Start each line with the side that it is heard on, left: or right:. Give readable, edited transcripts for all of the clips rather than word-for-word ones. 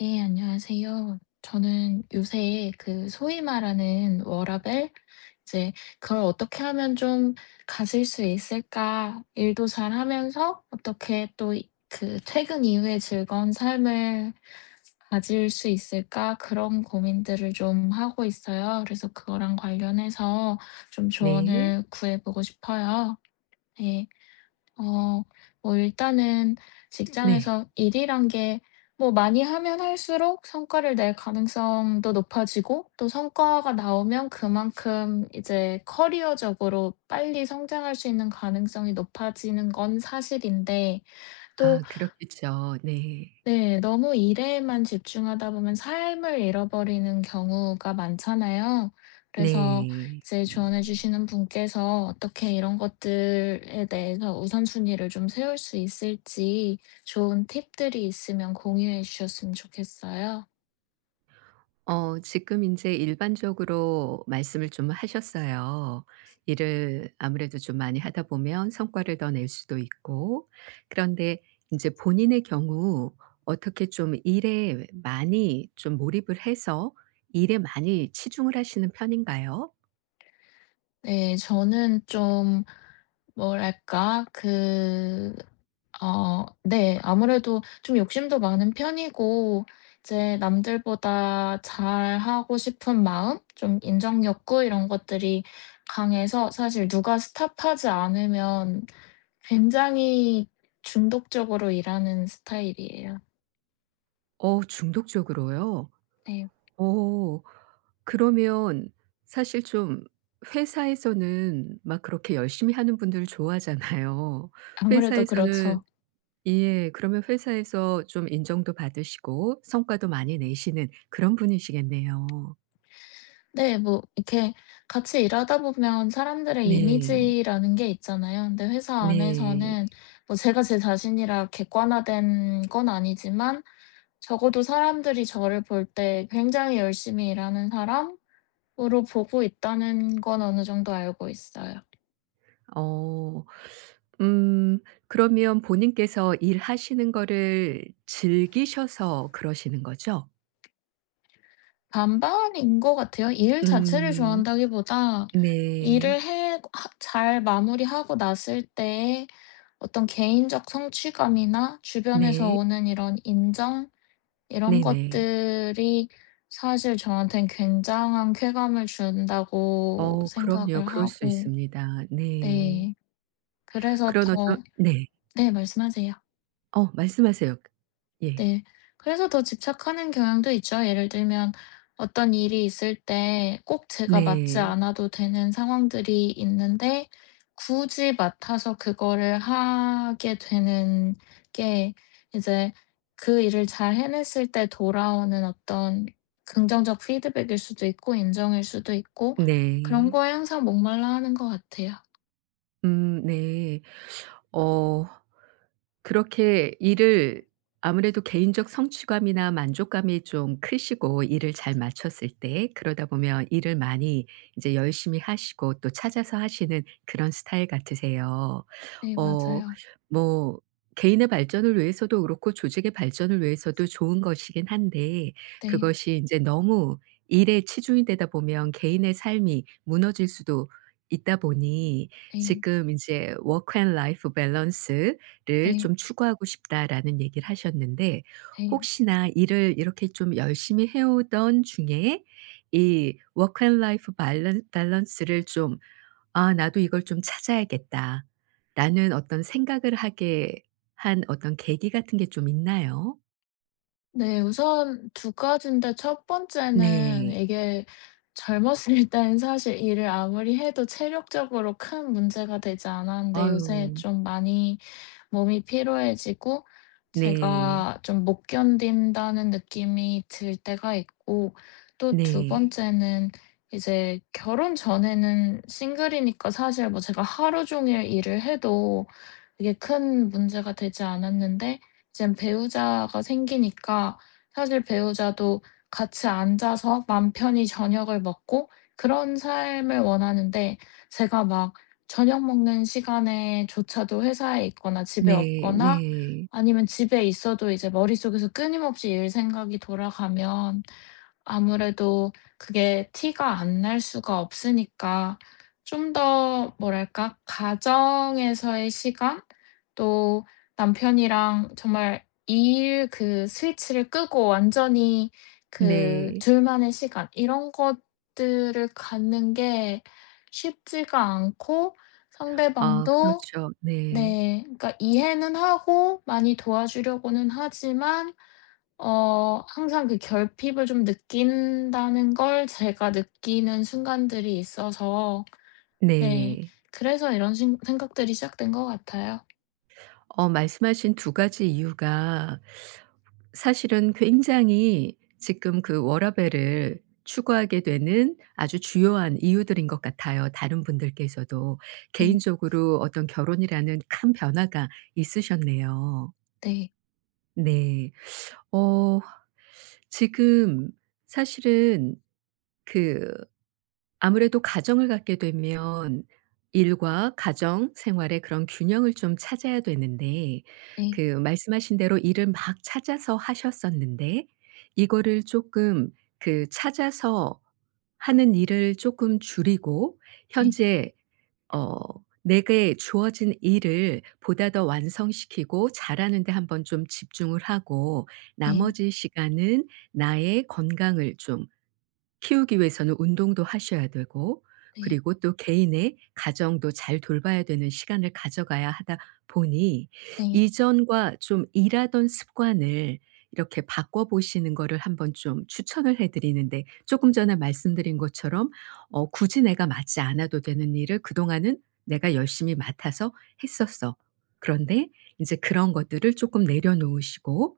left: 네, 안녕하세요. 저는 요새 그 소위 말하는 워라밸, 이제 그걸 어떻게 하면 좀 가질 수 있을까? 일도 잘 하면서 어떻게 또 그 퇴근 이후에 즐거운 삶을 가질 수 있을까? 그런 고민들을 좀 하고 있어요. 그래서 그거랑 관련해서 좀
right: 네.
left: 조언을 구해보고 싶어요. 네. 어. 뭐 일단은
right: 네.
left: 직장에서 일이란 게 뭐 많이 하면 할수록 성과를 낼 가능성도 높아지고, 또 성과가 나오면 그만큼 이제 커리어적으로 빨리 성장할 수 있는 가능성이 높아지는 건 사실인데, 또,
right: 아 그렇겠죠. 네.
left: 네. 너무 일에만 집중하다 보면 삶을 잃어버리는 경우가 많잖아요. 그래서
right: 네.
left: 이제 조언해 주시는 분께서 어떻게 이런 것들에 대해서 우선순위를 좀 세울 수 있을지, 좋은 팁들이 있으면 공유해 주셨으면 좋겠어요.
right: 어 지금 인제 일반적으로 말씀을 좀 하셨어요. 일을 아무래도 좀 많이 하다 보면 성과를 더 낼 수도 있고. 그런데 인제 본인의 경우 어떻게 좀 일에 많이 좀 몰입을 해서 일에 많이 치중을 하시는 편인가요?
left: 네. 저는 좀 뭐랄까? 그, 어, 네. 아무래도 좀 욕심도 많은 편이고, 이제 남들보다 잘하고 싶은 마음, 좀 인정 욕구 이런 것들이 강해서, 사실 누가 스탑하지 않으면 굉장히 중독적으로 일하는 스타일이에요.
right: 어 중독적으로요?
left: 네.
right: 어. 그러면 사실 좀 회사에서는 막 그렇게 열심히 하는 분들 좋아하잖아요.
left: 아무래도 그렇죠.
right: 회사에서는, 예. 그러면 회사에서 좀 인정도 받으시고 성과도 많이 내시는 그런 분이시겠네요.
left: 네. 뭐 이렇게 같이 일하다 보면 사람들의
right: 네.
left: 이미지라는 게 있잖아요. 근데 회사
right: 네.
left: 안에서는, 뭐 제가 제 자신이라 객관화된 건 아니지만, 적어도 사람들이 저를 볼 때 굉장히 열심히 일하는 사람으로 보고 있다는 건 어느 정도 알고 있어요.
right: 어. 음 그러면 본인께서 일하시는 거를 즐기셔서 그러시는 거죠?
left: 반반인 것 같아요. 일 자체를
right: 음.
left: 좋아한다기보다 일을
right: 네.
left: 해 하 잘 마무리하고 났을 때의 어떤 개인적 성취감이나 주변에서
right: 네.
left: 오는 이런 인정, 이런
right: 네네.
left: 것들이 사실 저한테는 굉장한 쾌감을 준다고
right: 어 그럼요.
left: 생각을
right: 그럴 수
left: 하고,
right: 있습니다. 네.
left: 네, 그래서
right: 그런 어떤,
left: 더,
right: 네.
left: 네, 말씀하세요.
right: 어 말씀하세요. 예.
left: 네. 그래서 더 집착하는 경향도 있죠. 예를 들면, 어떤 일이 있을 때 꼭 제가 맡지
right: 네.
left: 않아도 되는 상황들이 있는데, 굳이 맡아서 그거를 하게 되는 게 이제 그 일을 잘 해냈을 때 돌아오는 어떤 긍정적 피드백일 수도 있고 인정일 수도 있고, 그런
right: 네.
left: 거에 항상 목말라하는 것 같아요.
right: 네. 어 그렇게 일을 아무래도 개인적 성취감이나 만족감이 좀 크시고 일을 잘 마쳤을 때 그러다 보면 일을 많이 이제 열심히 하시고 또 찾아서 하시는 그런 스타일 같으세요.
left: 네,
right: 어
left: 맞아요.
right: 뭐 개인의 발전을 위해서도 그렇고 조직의 발전을 위해서도 좋은 것이긴 한데,
left: 네.
right: 그것이 이제 너무 일에 치중이 되다 보면 개인의 삶이 무너질 수도 있다 보니,
left: 네.
right: 지금 이제 "워크 앤 라이프 밸런스를
left: 네.
right: 좀 추구하고 싶다."라는 얘기를 하셨는데,
left: 네.
right: 혹시나 일을 이렇게 좀 열심히 해 오던 중에 이 워크 앤 라이프 런 밸런스를 좀 '아 나도 이걸 좀 찾아야겠다.'라는 어떤 생각을 하게 한 어떤 계기 같은 게 좀 있나요?
left: 네. 우선 두 가지인데, 첫 번째는
right: 네.
left: 이게 젊었을 땐 사실 일을 아무리 해도 체력적으로 큰 문제가 되지 않았는데, 요새
right: 아유.
left: 좀 많이 몸이 피로해지고
right: 네.
left: 제가 좀 못 견딘다는 느낌이 들 때가 있고. 또 두
right: 네.
left: 번째는, 이제 결혼 전에는 싱글이니까 사실 뭐 제가 하루 종일 일을 해도 이게 큰 문제가 되지 않았는데, 이젠 배우자가 생기니까. 사실 배우자도 같이 앉아서 맘 편히 저녁을 먹고 그런 삶을 원하는데, 제가 막 저녁 먹는 시간에 조차도 회사에 있거나 집에
right: 네.
left: 없거나,
right: 네.
left: 아니면 집에 있어도 이제 머릿속에서 끊임없이 일 생각이 돌아가면, 아무래도 그게 티가 안 날 수가 없으니까. 좀 더 뭐랄까? 가정에서의 시간? 또 남편이랑 정말 일 그 스위치를 끄고 완전히 그
right: 네.
left: 둘만의 시간, 이런 것들을 갖는 게 쉽지가 않고,
right: 아
left: 상대방도,
right: 그렇죠. 네.
left: 네, 그러니까 이해는 하고 많이 도와주려고는 하지만 어 항상 그 결핍을 좀 느낀다는 걸 제가 느끼는 순간들이 있어서. 네.
right: 네.
left: 그래서 이런 신 생각들이 시작된 것 같아요.
right: 어 말씀하신 두 가지 이유가 사실은 굉장히 지금 그 워라밸을 추구하게 되는 아주 주요한 이유들인 것 같아요, 다른 분들께서도.
left: 네.
right: 개인적으로 어떤 결혼이라는 큰 변화가 있으셨네요.
left: 네.
right: 네. 어 지금 사실은 그 아무래도 가정을 갖게 되면 일과 가정 생활의 그런 균형을 좀 찾아야 되는데, 그
left: 네.
right: 말씀하신 대로 일을 막 찾아서 하셨었는데 이거를 쪼끔 그 찾아서 하는 일을 쪼끔 줄이고
left: 네.
right: 현재 어 내게 주어진 일을 보다 더 완성시키고 잘하는 데 한번 좀 집중을 하고,
left: 네.
right: 나머지 시간은 나의 건강을 좀 키우기 위해서는 운동도 하셔야 되고
left: 네.
right: 그리고 또 개인의 가정도 잘 돌봐야 되는 시간을 가져가야 하다 보니,
left: 네.
right: 이전과 좀 일하던 습관을 이렇게 바꿔 보시는 거를 한번 좀 추천을 해 드리는데, 조금 전에 말씀드린 것처럼 어 굳이 내가 맡지 않아도 되는 일을 그동안은 내가 열심히 맡아서 했었어. 그런데 이제 그런 것들을 조금 내려놓으시고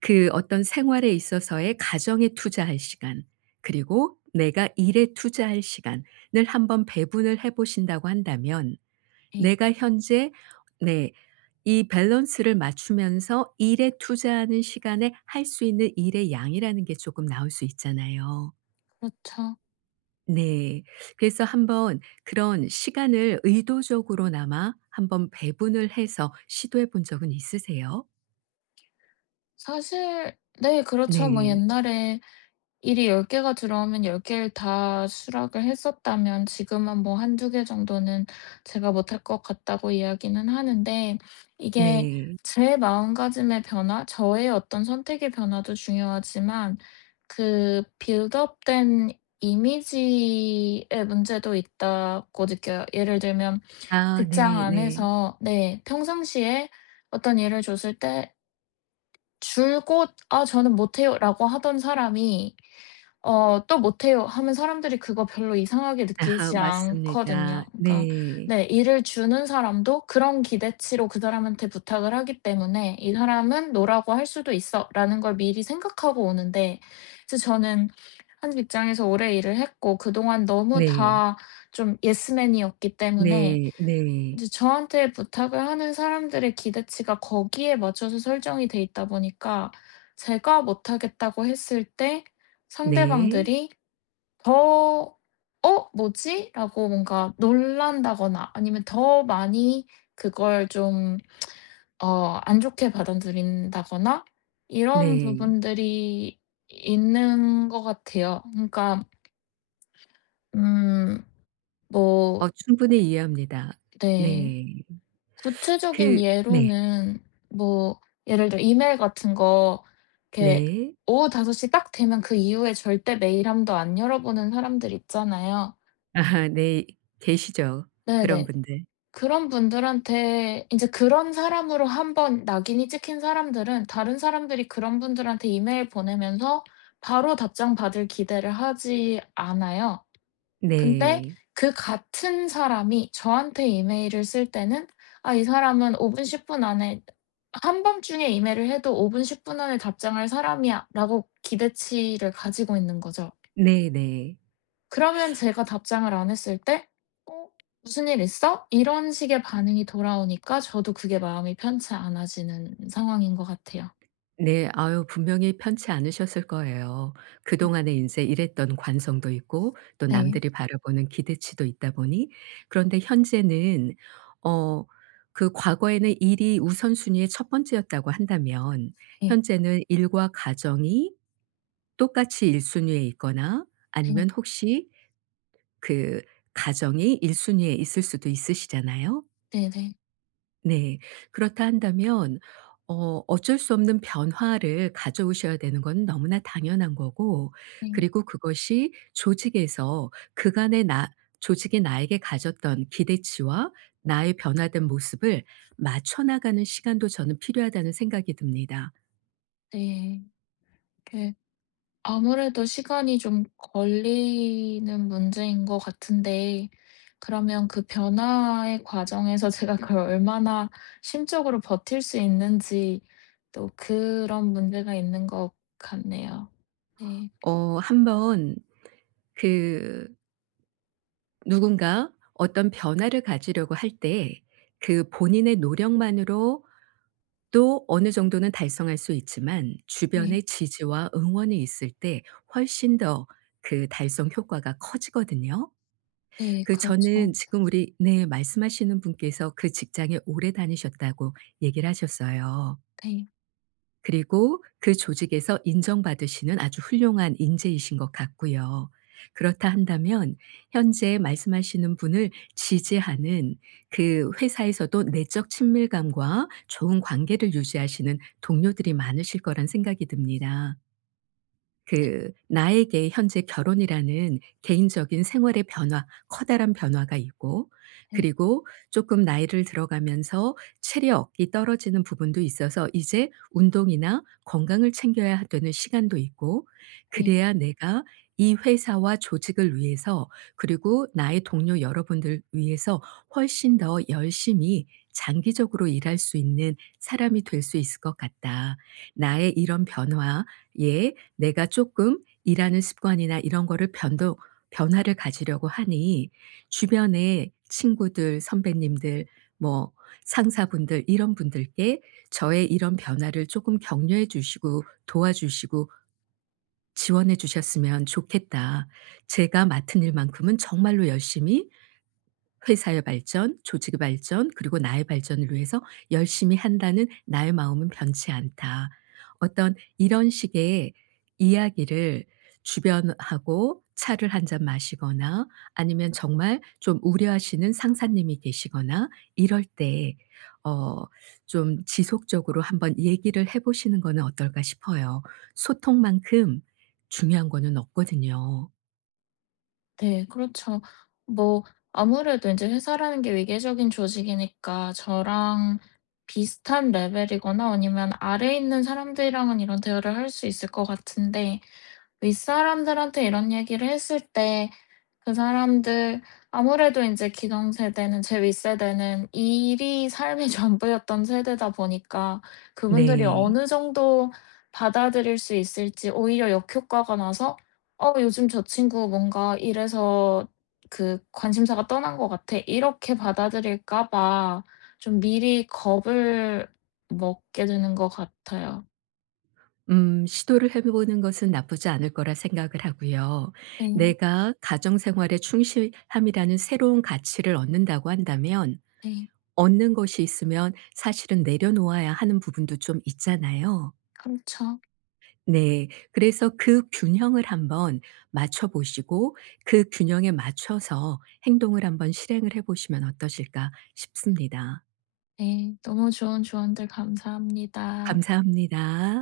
right: 그 어떤 생활에 있어서의 가정에 투자할 시간 그리고 내가 일에 투자할 시간을 한번 배분을 해 보신다고 한다면,
left: 네.
right: 내가 현재 네 이 밸런스를 맞추면서 일에 투자하는 시간에 할 수 있는 일의 양이라는 게 조금 나올 수 있잖아요.
left: 그렇죠.
right: 네. 그래서 한번 그런 시간을 의도적으로나마 한번 배분을 해서 시도해 본 적은 있으세요?
left: 사실 네, 그렇죠. 뭐
right: 네.
left: 옛날에 일이 10개 개가 들어오면 10개 개를 다 수락을 했었다면, 지금은 뭐 1~2개 정도는 제가 못할 것 같다고 이야기는 하는데, 이게
right: 네.
left: 제 마음가짐의 변화, 저의 어떤 선택의 변화도 중요하지만 그 빌드업 된 이미지의 문제도 있다고 느껴요. 예를 들면
right: 아
left: 직장
right: 네 네.
left: 안에서, 네, 평상시에 어떤 일을 줬을 때 줄곧 "아 저는 못해요."라고 하던 사람이 어 "또 못해요." 하면 사람들이 그거 별로 이상하게
right: 아
left: 느끼지
right: 맞습니다.
left: 않거든요. 그러니까
right: 네.
left: 네, 일을 주는 사람도 그런 기대치로 그 사람한테 부탁을 하기 때문에 '이 사람은 노라고 할 수도 있어.'라는 걸 미리 생각하고 오는데, 이제 저는 한 직장에서 오래 일을 했고 그동안 너무
right: 네.
left: 다 좀 예스맨이었기 때문에,
right: 네. 네.
left: 이제 저한테 부탁을 하는 사람들의 기대치가 거기에 맞춰서 설정이 돼 있다 보니까 제가 못하겠다고 했을 때
right: 네.
left: 상대방들이 더 '어? 뭐지?' 라고 뭔가 놀란다거나, 아니면 더 많이 그걸 좀 어 안 좋게 받아들인다거나, 이런
right: 네.
left: 부분들이 있는 것 같아요. 그러니까 음, 뭐,
right: 어 충분히 이해합니다.
left: 네.
right: 네.
left: 구체적인
right: 그 네.
left: 예로는 뭐 예를 들어 이메일 같은 거, 이렇게
right: 네.
left: 오후 5시 딱 되면 그 이후에 절대 메일 함도 안 열어보는 사람들 있잖아요.
right: 아 네. 계시죠. 그런
left: 네네.
right: 분들.
left: 그런 분들한테 인제 그런 사람으로 한번 낙인이 찍힌 사람들은 다른 사람들이 그런 분들한테 이메일 보내면서 바로 답장 받을 기대를 하지 않아요. 근데
right: 네.
left: 그 같은 사람이 저한테 이메일을 쓸 때는 아 이 사람은 5분 10분 안에 '한밤중에 이메일을 해도 5분 10분 안에 답장할 사람이야.'라고 기대치를 가지고 있는 거죠.
right: 네네.
left: 그러면 제가 답장을 안 했을 때 "어 무슨 일 있어?" 이런 식의 반응이 돌아오니까 저도 그게 마음이 편치 않아지는 상황인 것 같아요.
right: 네. 아유 분명히 편치 않으셨을 거예요.
left: 네.
right: 그동안에 인제 일했던 관성도 있고 또
left: 네.
right: 남들이 바라보는 기대치도 있다 보니, 그런데 현재는 어 그 과거에는 일이 우선순위의 첫 번째였다고 한다면
left: 네.
right: 현재는 일과 가정이 똑같이 1순위 순위에 있거나
left: 네.
right: 아니면 혹시 그 가정이 1순위 순위에 있을 수도 있으시잖아요.
left: 네네.
right: 네. 그렇다 한다면 어 어쩔 수 없는 변화를 가져오셔야 되는 건 너무나 당연한 거고,
left: 네.
right: 그리고 그것이 조직에서 그간의 나 조직이 나에게 가졌던 기대치와 나의 변화된 모습을 맞춰 나가는 시간도 저는 필요하다는 생각이 듭니다.
left: 네. 그, 아무래도 시간이 좀 걸리는 문제인 것 같은데, 그러면 그 변화의 과정에서 제가 그걸 얼마나 심적으로 버틸 수 있는지 또 그런 문제가 있는 것 같네요. 네.
right: 어 한번 그 누군가 어떤 변화를 가지려고 할 때 그 본인의 노력만으로 또 어느 정도는 달성할 수 있지만
left: 네.
right: 주변의 지지와 응원이 있을 때 훨씬 더 그 달성 효과가 커지거든요.
left: 네.
right: 그 저는
left: 그렇죠.
right: 지금 우리 네 말씀하시는 분께서 그 직장에 오래 다니셨다고 얘기를 하셨어요.
left: 네.
right: 그리고 그 조직에서 인정받으시는 아주 훌륭한 인재이신 것 같고요. 그렇다 한다면 현재 말씀하시는 분을 지지하는 그 회사에서도 내적 친밀감과 좋은 관계를 유지하시는 동료들이 많으실 거란 생각이 듭니다. 그 나에게 현재 결혼이라는 개인적인 생활의 변화, 커다란 변화가 있고
left: 네.
right: 그리고 조금 나이를 들어가면서 체력이 떨어지는 부분도 있어서 이제 운동이나 건강을 챙겨야 되는 시간도 있고,
left: 네.
right: 그래야 내가 이 회사와 조직을 위해서 그리고 나의 동료 여러분들 위해서 훨씬 더 열심히 장기적으로 일할 수 있는 사람이 될 수 있을 것 같다. 나의 이런 변화에 내가 조금 일하는 습관이나 이런 거를 변동 변화를 가지려고 하니 주변에 친구들, 선배님들, 뭐 상사분들 이런 분들께 저의 이런 변화를 조금 격려해 주시고 도와주시고 지원해 주셨으면 좋겠다. 제가 맡은 일만큼은 정말로 열심히 회사의 발전, 조직의 발전, 그리고 나의 발전을 위해서 열심히 한다는 나의 마음은 변치 않다. 어떤 이런 식의 이야기를 주변하고 차를 한 잔 마시거나 아니면 정말 좀 우려하시는 상사님이 계시거나 이럴 때 어 좀 지속적으로 한번 얘기를 해 보시는 거는 어떨까 싶어요. 소통만큼 중요한 거는 없거든요.
left: 네. 그렇죠. 뭐, 아무래도 이제 회사라는 게 위계적인 조직이니까 저랑 비슷한 레벨이거나 아니면 아래에 있는 사람들이랑은 이런 대화를 할 수 있을 것 같은데, 윗사람들한테 이런 얘기를 했을 때 그 사람들, 아무래도 인제 기성세대는 제 윗세대는 일이 삶의 전부였던 세대다 보니까 그분들이
right: 네.
left: 어느 정도 받아들일 수 있을지, 오히려 역효과가 나서 '어 요즘 저 친구 뭔가 일에서 그 관심사가 떠난 것 같아.' 이렇게 받아들일까 봐 좀 미리 겁을 먹게 되는 것 같아요.
right: 시도를 해 보는 것은 나쁘지 않을 거라 생각을 하고요.
left: 네.
right: 내가 가정 생활에 충실함이라는 새로운 가치를 얻는다고 한다면
left: 네.
right: 얻는 것이 있으면 사실은 내려놓아야 하는 부분도 좀 있잖아요.
left: 그렇죠.
right: 네. 그래서 그 균형을 한번 맞춰 보시고 그 균형에 맞춰서 행동을 한번 실행을 해 보시면 어떠실까 싶습니다.
left: 네. 너무 좋은 조언들 감사합니다.
right: 감사합니다.